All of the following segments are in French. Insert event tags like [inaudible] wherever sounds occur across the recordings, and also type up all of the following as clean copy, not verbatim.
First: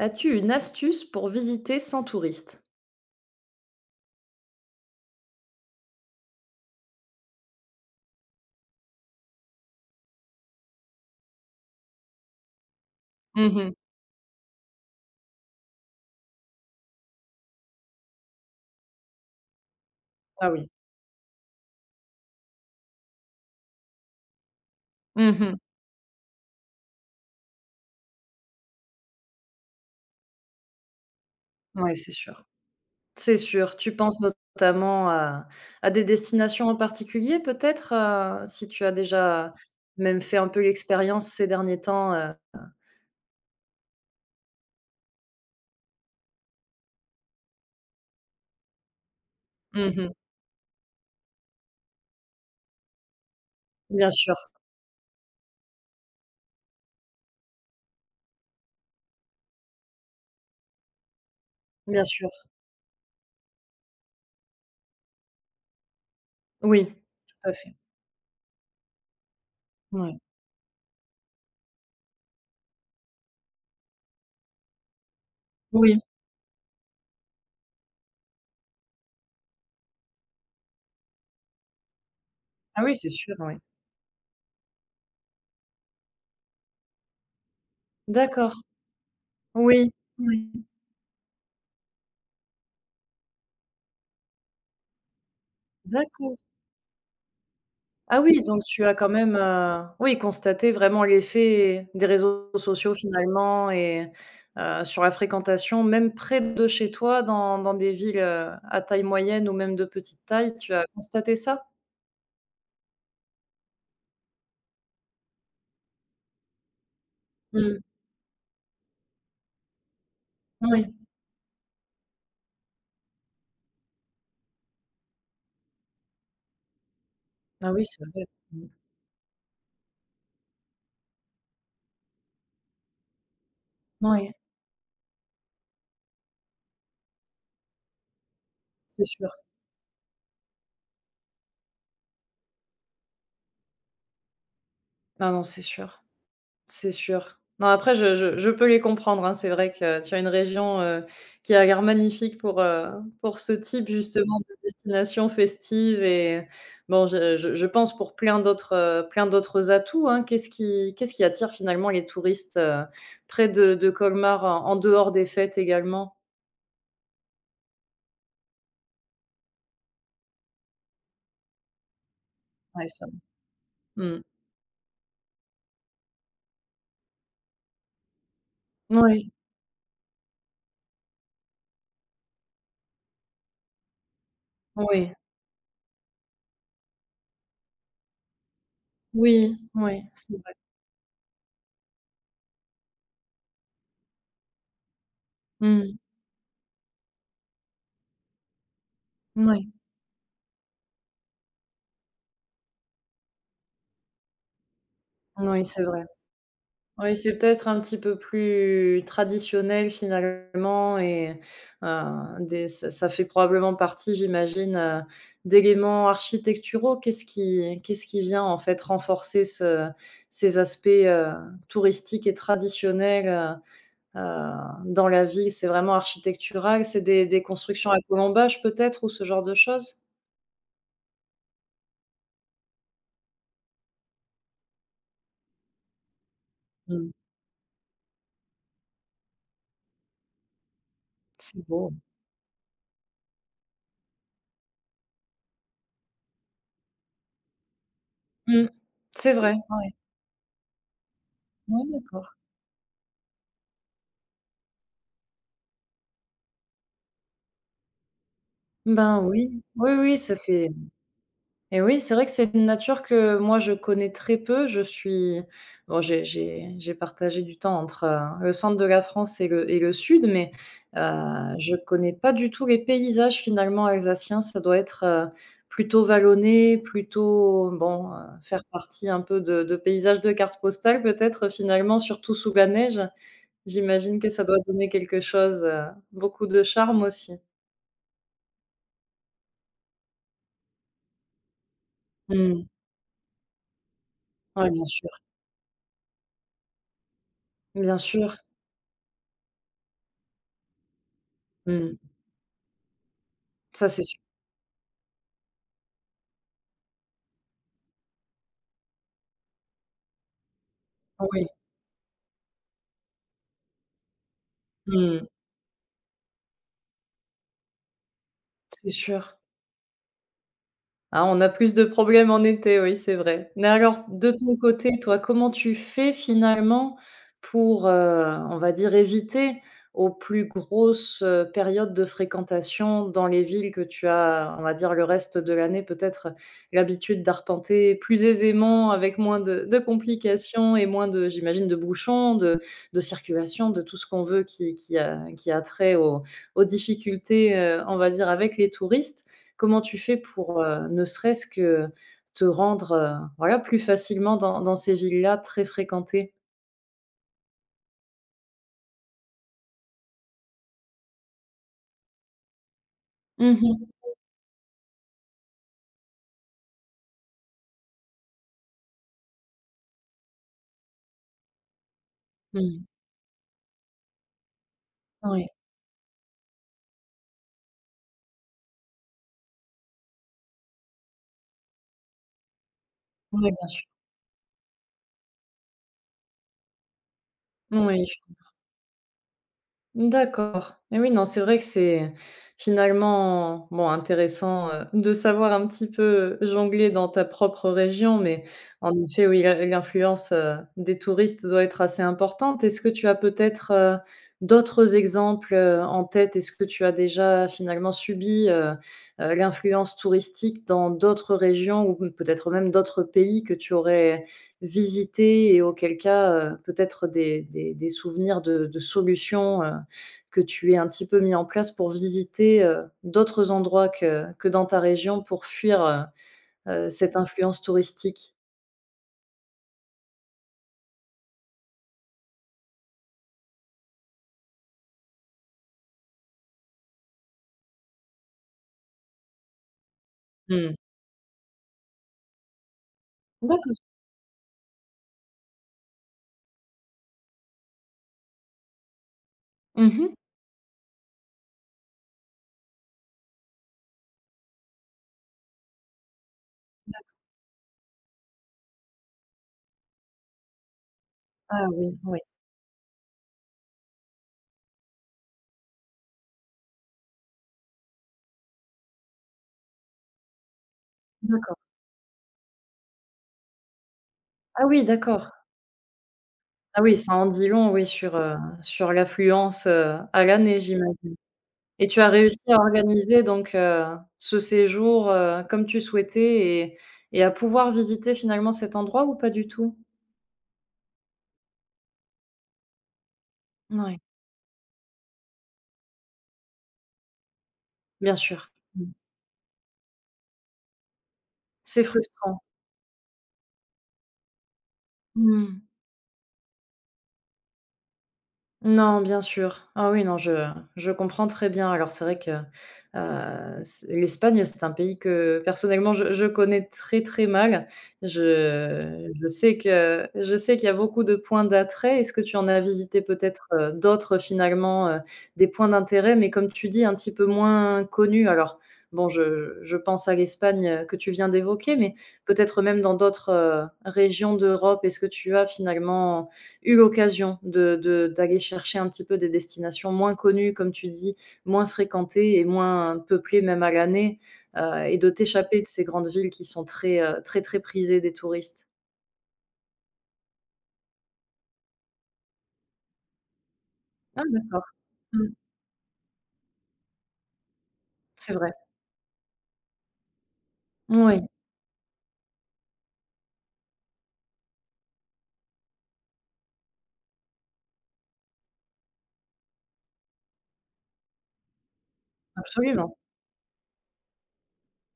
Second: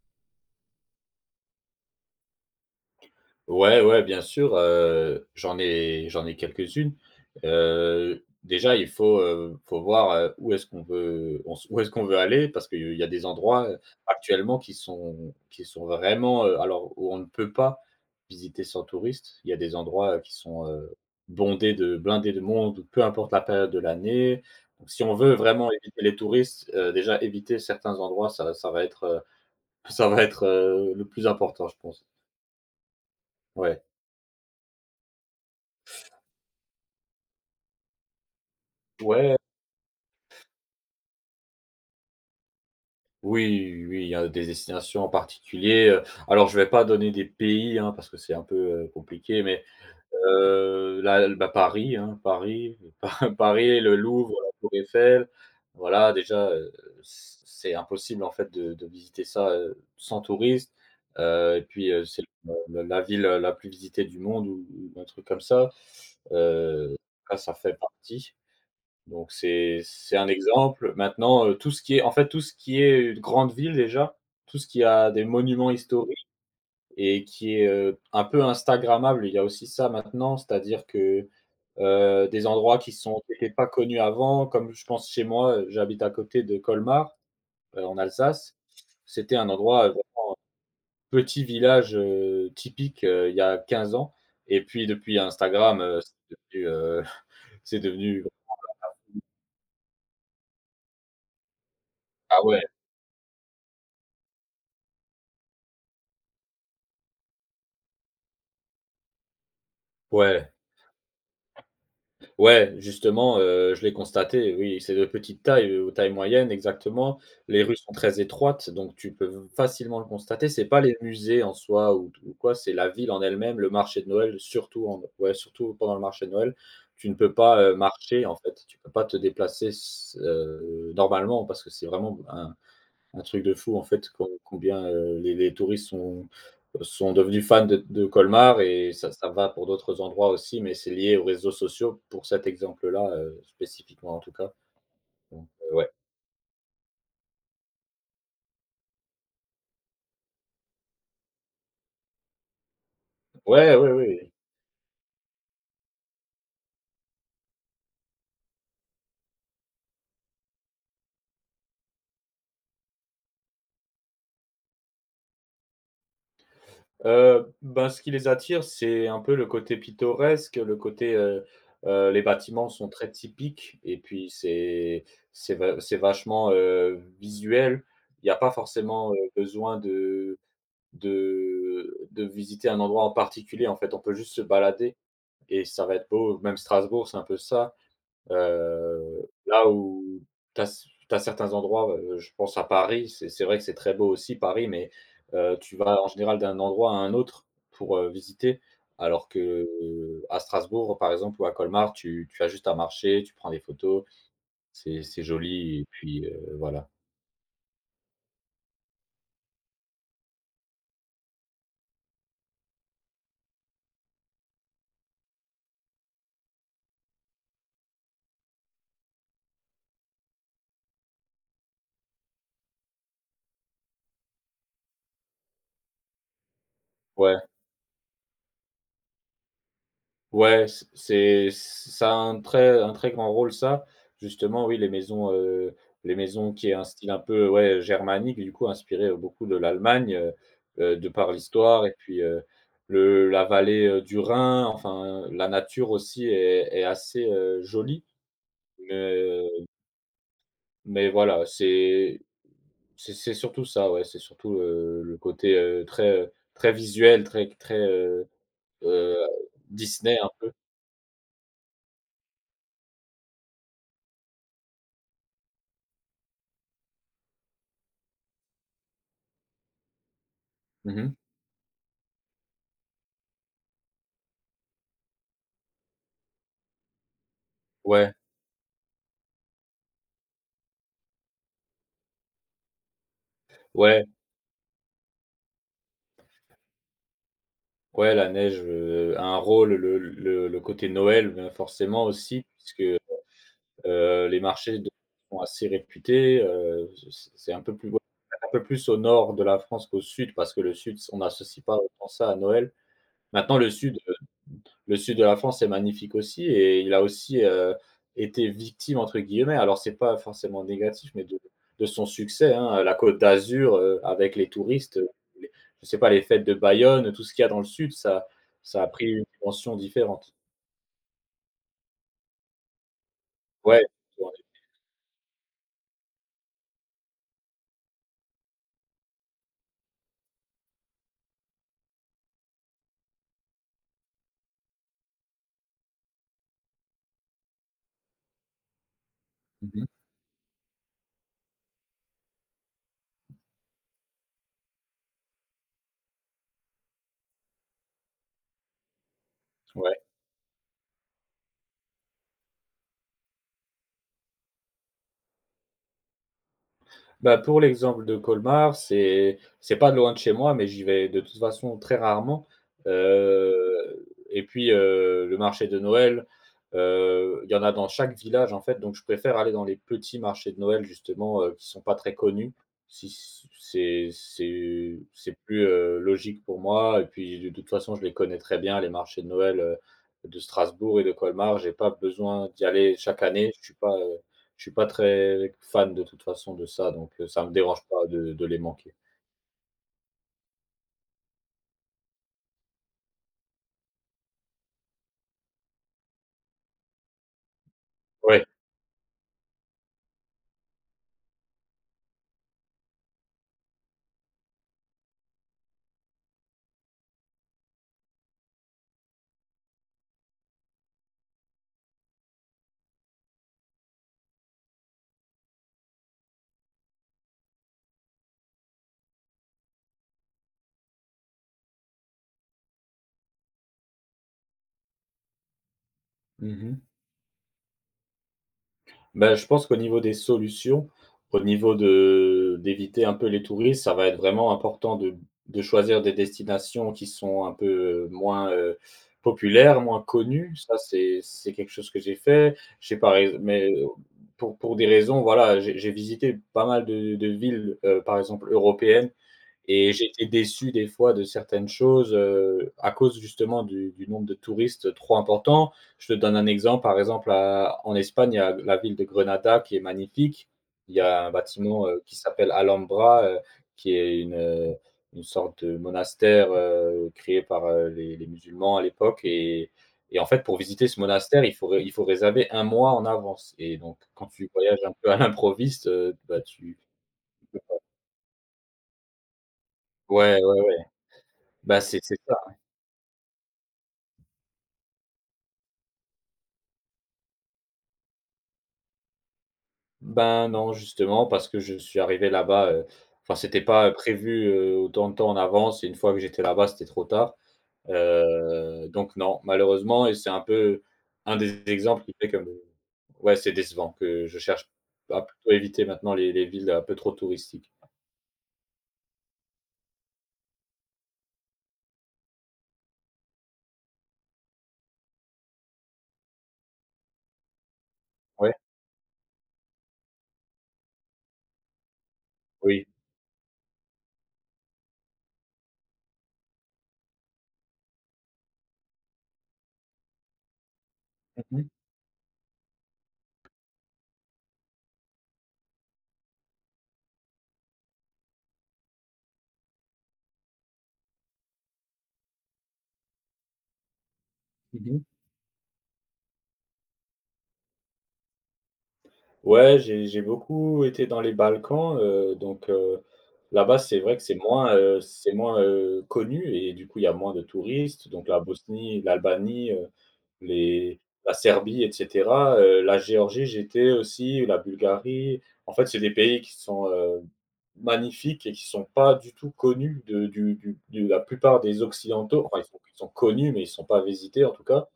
As-tu une astuce pour visiter sans touriste? Ouais, ouais, bien sûr, j'en ai quelques-unes. Déjà, faut voir, où est-ce qu'on veut aller parce qu'il y a des Mmh endroits, mh. Actuellement qui sont vraiment, alors où on ne peut pas visiter sans touristes. Il y a des endroits, qui Ah sont, oui. Bondés de blindés de monde, peu importe la période de l'année. Donc si on veut Mmh mh. vraiment éviter les touristes, déjà éviter certains endroits, [laughs] ça va être, le plus important, je Ouais, pense. c'est sûr. C'est sûr. Ouais. Tu penses notamment à des destinations en particulier peut-être, si tu as Ouais. déjà même fait un peu l'expérience ces derniers temps, Oui, oui, il y a des destinations en particulier, alors je vais pas donner des pays, hein, parce que c'est un peu, compliqué, mais Mmh mh. Là, bah, Paris, hein, Paris, [laughs] Pa Paris, le Bien sûr, Louvre, la Tour Eiffel, voilà déjà, c'est impossible en fait de visiter ça, sans touriste, et puis, bien c'est sûr. la ville la plus visitée du monde ou un truc comme ça, Oui, heu, là tout à ça fait. fait partie. Donc c'est Ouais. un exemple. Maintenant, tout ce qui est, une grande ville déjà, tout ce qui a des monuments Oui. historiques et qui est, un peu instagrammable, il y a aussi ça maintenant, c'est-à-dire que, des endroits Ah oui, c'est sûr, qui étaient oui. pas connus avant, comme je pense chez moi, j'habite à côté de Colmar, en Alsace. D'accord. C'était un endroit, Oui. Oui. petit village, typique, il y a 15 ans. Et puis depuis Instagram, D'accord. [laughs] C'est Ah devenu. oui, donc tu as quand même, oui, constaté vraiment l'effet des Ah réseaux ouais, sociaux finalement et sur la fréquentation, même près de chez toi, dans des villes, à taille moyenne ou même de petite ouais. taille, tu as constaté ça? Ouais, justement, je l'ai constaté, oui, c'est de petite taille, ou taille moyenne exactement. Les rues Mmh. sont très étroites, donc tu peux facilement le constater. C'est pas Oui. les musées en soi ou quoi, c'est la ville en elle-même, le marché de Noël, surtout en ouais, surtout pendant le marché de Noël. Tu ne peux pas, Ah oui, c'est vrai. marcher en fait, Mmh. tu peux pas te déplacer s normalement parce que c'est vraiment un truc de fou en fait, Oui, combien, les touristes sont devenus fans de Colmar et c'est ça sûr. va pour d'autres endroits aussi, mais c'est lié aux réseaux sociaux pour cet exemple-là, spécifiquement en tout cas. Non, non, Donc c'est ouais. sûr. C'est sûr. Non, après, je peux les comprendre, hein. C'est vrai que tu as une région, qui a l'air magnifique pour ce Ouais, type ouais, oui. justement de destination festive et bon, je pense pour plein d'autres atouts, hein. Qu'est-ce qui attire finalement les touristes, près de Colmar en dehors des fêtes également? Ben, ce qui les attire, c'est un peu le côté pittoresque, le côté, les bâtiments Ouais, sont ça très typiques et mmh. puis c'est vachement, visuel. Il y a pas forcément, Oui, besoin de visiter un endroit en particulier, en fait. On peut juste se balader oui, et ça va être beau. Même Strasbourg, c'est un peu ça. Oui, Là oui, où c'est vrai. tu as certains endroits, je pense à Paris, c'est vrai que c'est très beau aussi Paris, mais tu Mmh. vas en général d'un endroit à un autre pour, visiter. Alors que, Oui, à Strasbourg, par exemple, ou à Colmar, tu as juste à marcher, tu prends des photos, c'est oui, joli c'est et vrai. puis, voilà. Oui, c'est peut-être un petit peu plus traditionnel finalement et des ça ça fait probablement partie, j'imagine, d'éléments architecturaux. Qu'est-ce qui vient, en fait, renforcer ce ces aspects, touristiques et traditionnels, heu, dans la ville? C'est vraiment architectural? C'est des Ouais. Constructions à colombage peut-être ou ce genre de choses? Ouais, c c'est ça a un très grand rôle ça. Justement, oui, les maisons qui est un Mmh. style un peu, ouais, germanique, du coup inspiré, beaucoup de l'Allemagne, de par C'est l'histoire beau. et puis, le la vallée, du Rhin, enfin, la nature aussi est assez, jolie. Mmh. C'est Mais vrai, ouais. mais voilà, Ouais. Ouais, c'est d'accord. c'est c'est surtout ça, ouais, c'est surtout, le côté, très, très visuel, très très, heu, Ben oui. Oui, Disney oui, un ça peu. fait. Et oui, c'est vrai que c'est une nature que moi je connais très peu. Je suis bon, j'ai partagé du temps entre, le centre de la France et le sud, mais, Mmh. je connais pas du tout les paysages finalement alsaciens. Ça doit être, plutôt vallonné, plutôt bon, Ouais, faire partie un peu de paysages de cartes postales peut-être finalement, surtout sous la neige. ouais. J'imagine que ça doit donner quelque chose, beaucoup de charme aussi. Ouais, la neige, a un rôle, le côté Noël, ben, forcément aussi Mmh. puisque, les Ouais, marchés bien de sûr, sont assez réputés, c'est un peu plus bien sûr. un peu plus au nord de la France qu'au sud parce que le sud, on n'associe pas Mmh. autant ça à Noël. Maintenant le Ça, sud, c'est heu, sûr. le sud de la France est magnifique aussi et il a aussi, été «victime» entre guillemets, alors c'est pas forcément négatif, mais de Oui. de son succès, hein, la Côte d'Azur, avec les touristes, Mmh, les je sais pas, les fêtes de Bayonne, tout ce qu'il y a dans le sud, ça a c'est pris une sûr. dimension différente. Ah, on a plus de problèmes en été, oui, c'est vrai. Mais Ouais, alors, de tourner. ton côté, toi, comment tu fais finalement pour, on va dire, éviter aux plus grosses, périodes de fréquentation dans les villes que tu as, on va dire, le reste de l'année, peut-être, l'habitude d'arpenter plus aisément, avec moins de Mmh. complications et moins de j'imagine, de bouchons, de circulation, de tout ce qu'on veut qui qui a trait aux difficultés, on va dire, avec les touristes. Comment tu Ouais. fais pour, ne serait-ce que te rendre, voilà, plus facilement dans ces villes-là très fréquentées? Bah, pour l'exemple de Colmar, c'est pas loin de chez moi, mais j'y vais de toute façon très rarement. Mmh mh. Et puis, le marché de Noël, il y en a dans chaque village, en fait, donc je préfère aller dans les petits marchés de Noël justement, qui sont pas très connus. Mmh. Si, c c'est Oui. plus, logique pour moi et puis de toute façon, je les connais très bien les marchés de Noël, de Strasbourg et de Colmar. J'ai pas besoin d'y aller chaque Oui, année, bien sûr. Je suis pas très fan de toute façon de ça, donc ça me dérange Oui. pas de les manquer. D'accord. Et oui, non, c'est vrai que c'est finalement, bon, intéressant, de savoir un petit peu jongler dans ta propre région, mais Ouais. en effet, oui, l'influence, des touristes doit être assez importante. Est-ce que tu as peut-être, d'autres exemples, en tête? Est-ce que tu as déjà finalement subi, l'influence touristique dans d'autres régions ou peut-être même d'autres pays que tu aurais visités et auquel cas, peut-être des souvenirs de solutions, que tu aies un petit peu mis en place pour visiter, d'autres endroits que dans ta région pour fuir, Mmh mh. Cette influence touristique? Bah, je pense qu'au niveau des solutions, au niveau de d'éviter un peu les touristes, ça va être vraiment important de choisir des destinations qui sont un peu, moins, populaires, moins connues. Mmh. Ça, c'est quelque chose que j'ai fait. J'ai par ex Mais D'accord. Pour des raisons, voilà, j'ai visité pas mal de villes, par exemple européennes. Et Mmh. j'étais déçu des fois de certaines choses, à cause justement du nombre de touristes trop important. Je te donne un exemple, par exemple, à en Espagne, il y a la ville de Grenada qui est magnifique. Il y a un Ah bâtiment, oui, qui oui, s'appelle Alhambra, qui est une sorte de monastère, créé par, les musulmans à l'époque et en fait, pour visiter ce monastère, d'accord. Il faut réserver un mois en avance et donc quand tu Ah voyages oui, un peu à d'accord. l'improviste, bah, tu Ah oui, ça en dit long, oui, sur, sur l'affluence, à ouais, l'année, ouais, ouais. j'imagine. Bah, Et tu c'est as c'est ça. réussi à organiser donc, ce séjour, comme tu souhaitais et à pouvoir visiter finalement cet endroit ou pas du tout? Ben non, justement, parce que je suis arrivé là-bas, enfin, c'était pas Oui, prévu, autant de temps en avance et une fois que j'étais là-bas, c'était trop tard. bien sûr. Mmh. Donc non, malheureusement et c'est un peu un des C'est exemples qui fait frustrant. comme ouais, c'est décevant que je cherche à plutôt Mmh. éviter maintenant les villes un peu trop touristiques. Non, bien sûr. Ah oui, non, je comprends très bien. Alors c'est vrai que, c l'Espagne, c'est un pays que personnellement je connais très, très mal. Ouais, Je sais que je sais qu'il y a beaucoup de points d'attrait. Est-ce que tu en as oui. visité peut-être, d'autres finalement, des points d'intérêt, mais comme tu dis, un petit peu moins connus? Alors bon, je pense à l'Espagne, que tu viens Mmh mh. d'évoquer, mais peut-être même dans d'autres, régions d'Europe, est-ce que tu as finalement eu l'occasion de d'aller chercher un petit peu des destinations moins connues, comme tu dis, moins fréquentées et moins peuplées même à l'année, et Mmh. de t'échapper de ces grandes villes qui sont très, très prisées des touristes. Ouais, j'ai beaucoup été dans les Balkans, donc là-bas, c'est vrai Ah que d'accord, mmh, c'est moins, connu et du coup, il y a moins de touristes. Donc c'est la vrai. Bosnie, l'Albanie, les Oui, la Serbie et cetera, la Géorgie, j'étais aussi, la Bulgarie. En fait, c'est des pays qui sont, magnifiques et qui sont pas du tout connus de du de la plupart des occidentaux. Enfin, ils sont absolument. ils sont connus, mais ils sont pas visités en tout cas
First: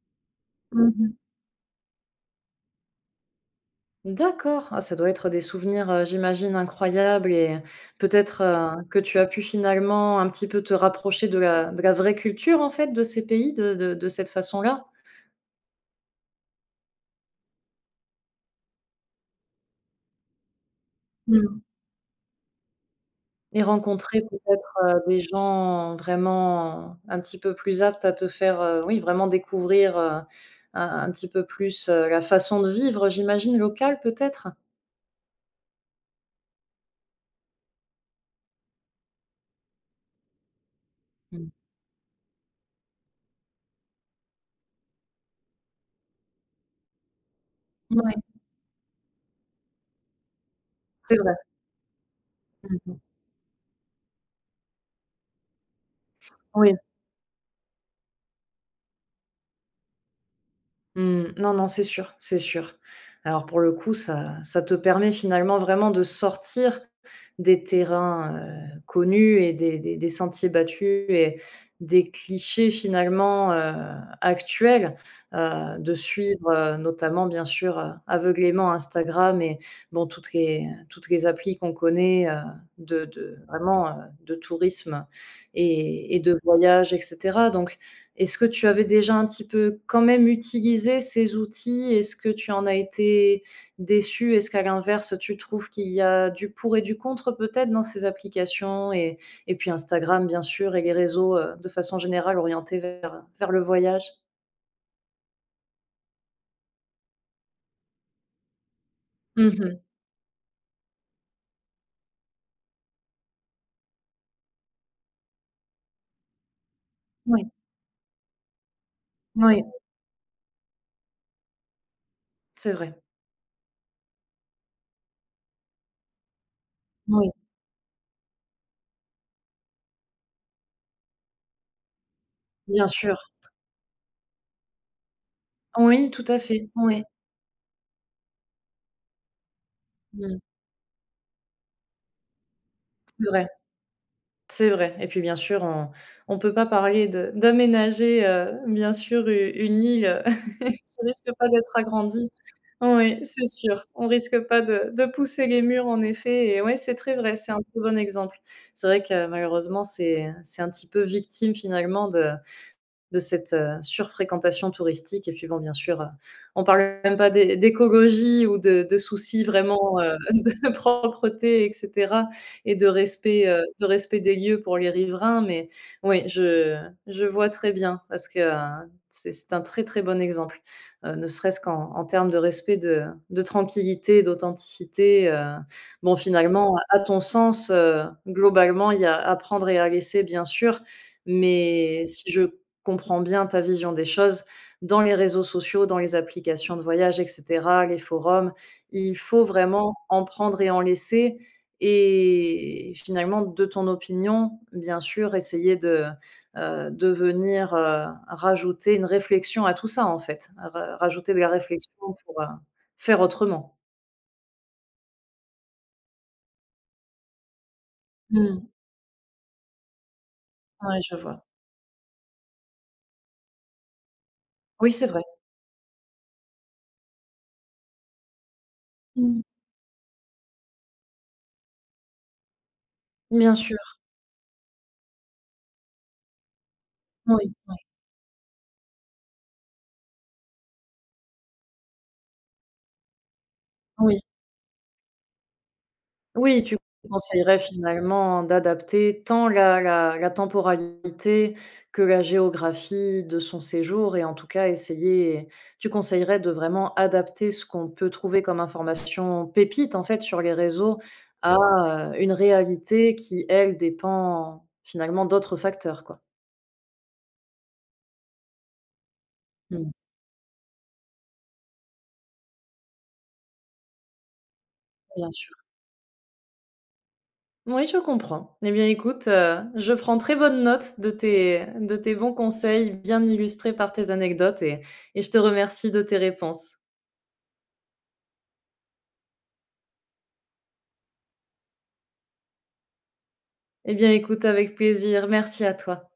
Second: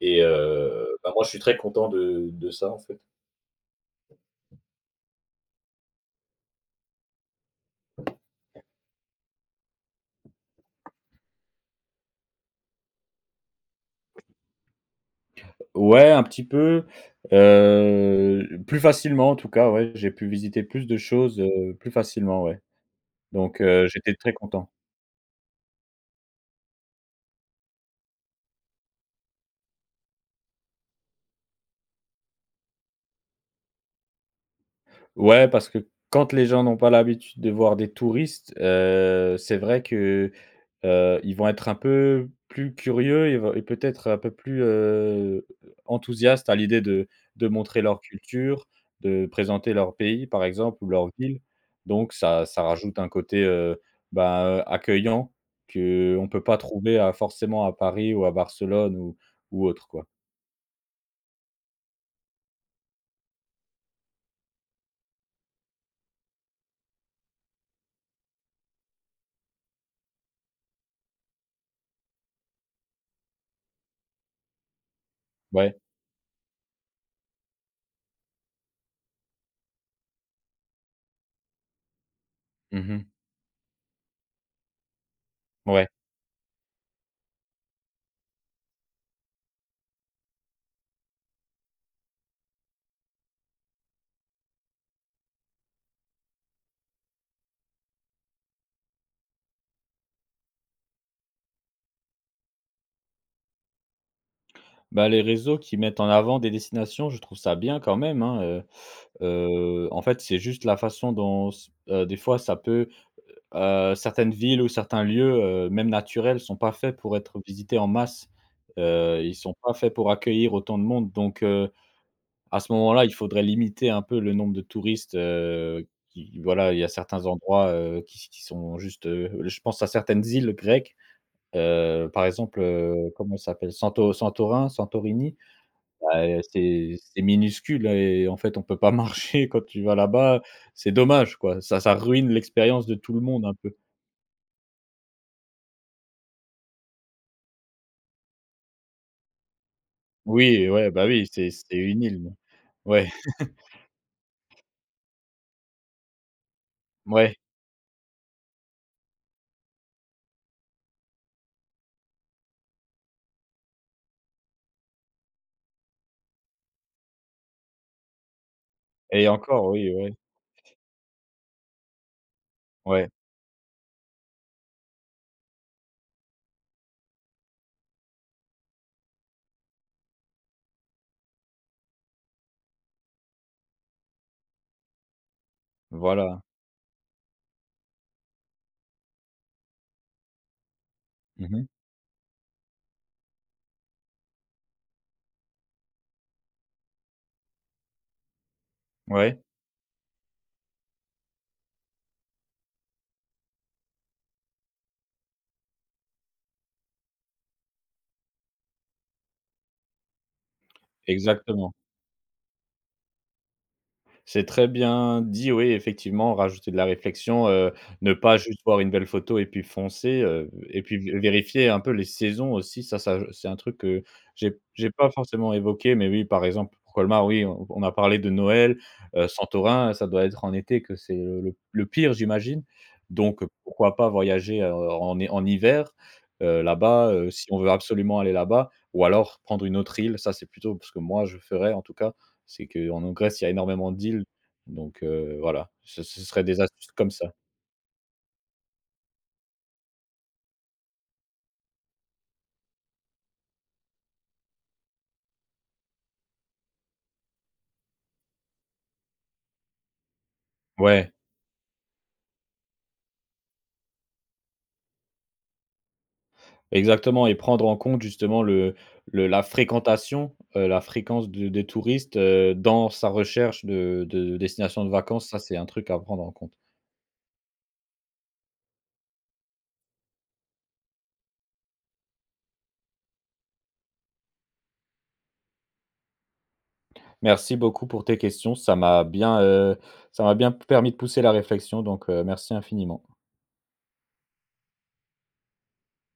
et bah, Mmh. moi, je suis très content de ça, en fait. D'accord, ah ça doit être des souvenirs, j'imagine incroyables et peut-être, que tu as pu finalement un petit peu te rapprocher de la vraie culture en fait de ces pays de cette façon-là? Ouais, un petit peu, plus facilement en tout cas, ouais, j'ai pu visiter plus de choses, Mmh. Plus facilement, ouais. Donc Et j'étais rencontrer très content. peut-être, des gens vraiment un petit peu plus aptes à te faire, oui vraiment découvrir, un petit peu plus, la façon de vivre, j'imagine, locale peut-être? Ouais, parce que quand les gens n'ont pas l'habitude de voir des touristes, c'est vrai que. Ils vont Mmh. être un peu plus curieux et peut-être un peu plus, enthousiastes à l'idée de montrer leur Ouais, culture, de présenter leur pays, par exemple, ou leur c'est vrai. ville. Donc ça Mmh. rajoute un côté, bah, accueillant qu'on ne peut pas Oui. trouver à forcément à Paris ou à Barcelone ou autre, quoi. Mmh, non, non, c'est sûr, c'est sûr. Alors pour le coup, ça te permet finalement vraiment de sortir des terrains, connus et des sentiers battus et des clichés finalement, actuels, Ouais. de suivre, notamment bien sûr, aveuglément Instagram et bon toutes les applis qu'on connaît, de Mmh. Vraiment, de tourisme Ouais. et de voyage, et cetera, donc est-ce que tu avais déjà un petit peu quand même utilisé ces outils? Est-ce que tu en as été déçu? Est-ce qu'à l'inverse, tu trouves qu'il y a du pour et du contre peut-être dans ces applications et puis Instagram bien sûr et les réseaux, de façon générale orientés vers, vers le voyage? Bah, les réseaux qui mettent en avant des destinations, je trouve ça bien quand même, hein. Mmh. En fait, c'est juste la façon dont s des fois ça peut. Certaines villes ou certains lieux, même naturels, sont pas faits pour être Oui, visités en masse. Ils sont oui, pas faits pour accueillir autant de monde donc à c'est ce vrai. moment-là, il faudrait limiter un peu le nombre de touristes, qui voilà, il y a certains Oui, endroits, qui sont juste, je pense à certaines îles grecques, par exemple, bien sûr. comment ça s'appelle? Santorin, Santorini, Oui, tout bah, à fait. c'est Oui. c'est minuscule et en fait, on peut pas [laughs] marcher quand tu vas Mmh. là-bas. C'est dommage, quoi. Ça ruine l'expérience de tout le C'est monde vrai. un peu. C'est vrai et puis bien sûr on peut pas parler de d'aménager, bien sûr u une île, Oui, [laughs] ouais, qui bah, oui, risque pas c'est d'être c'est une agrandie. île. Ouais, Oui, c'est sûr. On risque pas de pousser les murs en effet et ouais, c'est très vrai, ouais c'est un très bon exemple. C'est vrai que malheureusement c'est un petit peu victime finalement de cette surfréquentation touristique. Et puis bon, bien sûr, on parle même pas d'écologie ou de et soucis encore, oui, vraiment ouais, [laughs] de propreté, et cetera, et ouais, de respect des lieux pour les riverains. Mais oui, je vois très bien parce que, c'est un très, très bon exemple, ne serait-ce qu'en en termes de respect, de tranquillité, d'authenticité, Bon, voilà. finalement, à ton sens, globalement, il y a à prendre et à laisser, bien sûr, Mmh. mais si je comprends bien ta vision des choses dans les réseaux sociaux, dans les applications de voyage, et cetera, les forums. Il Ouais, faut vraiment en prendre et en laisser et finalement, de ton opinion, bien sûr, essayer de venir, rajouter une réflexion à tout ça, en fait. Ra rajouter de la exactement. réflexion pour, faire autrement. C'est très bien dit, oui, effectivement, rajouter de la réflexion, ne pas juste Oui, voir une belle photo et puis foncer, et puis je v vois. vérifier un peu les saisons aussi, ça c'est un truc que j'ai Oui, c'est pas vrai. forcément évoqué, mais oui, par exemple, pour Colmar, oui, on a parlé de Noël, Mmh. Santorin, ça doit être en été que c'est le pire, j'imagine, donc Bien sûr. pourquoi pas voyager, en hiver, là-bas, si Oui, on veut oui, absolument aller là-bas ou alors prendre une autre île, ça c'est plutôt ce que moi je ferais en tout cas. C'est qu'en en Grèce, il y a énormément oui. d'îles, donc voilà, ce serait des Oui, tu astuces comme ça. conseillerais finalement d'adapter tant la temporalité que la géographie de son séjour et en tout cas essayer tu conseillerais de vraiment adapter ce qu'on peut trouver comme information pépite en fait sur les réseaux Ouais, à, une réalité qui elle dépend finalement d'autres facteurs quoi. exactement et prendre en compte justement le la Mmh, fréquentation, la fréquence de des touristes, dans sa recherche de destination de vacances, bien ça, sûr. c'est un truc à prendre en compte. Oui, je comprends. Eh bien, écoute, je prends très bonne note de tes bons conseils, bien illustrés par tes anecdotes et je te remercie de tes réponses. Merci beaucoup pour tes questions, ça m'a bien permis de pousser la réflexion donc merci infiniment. Eh bien, écoute, avec plaisir. Merci à toi.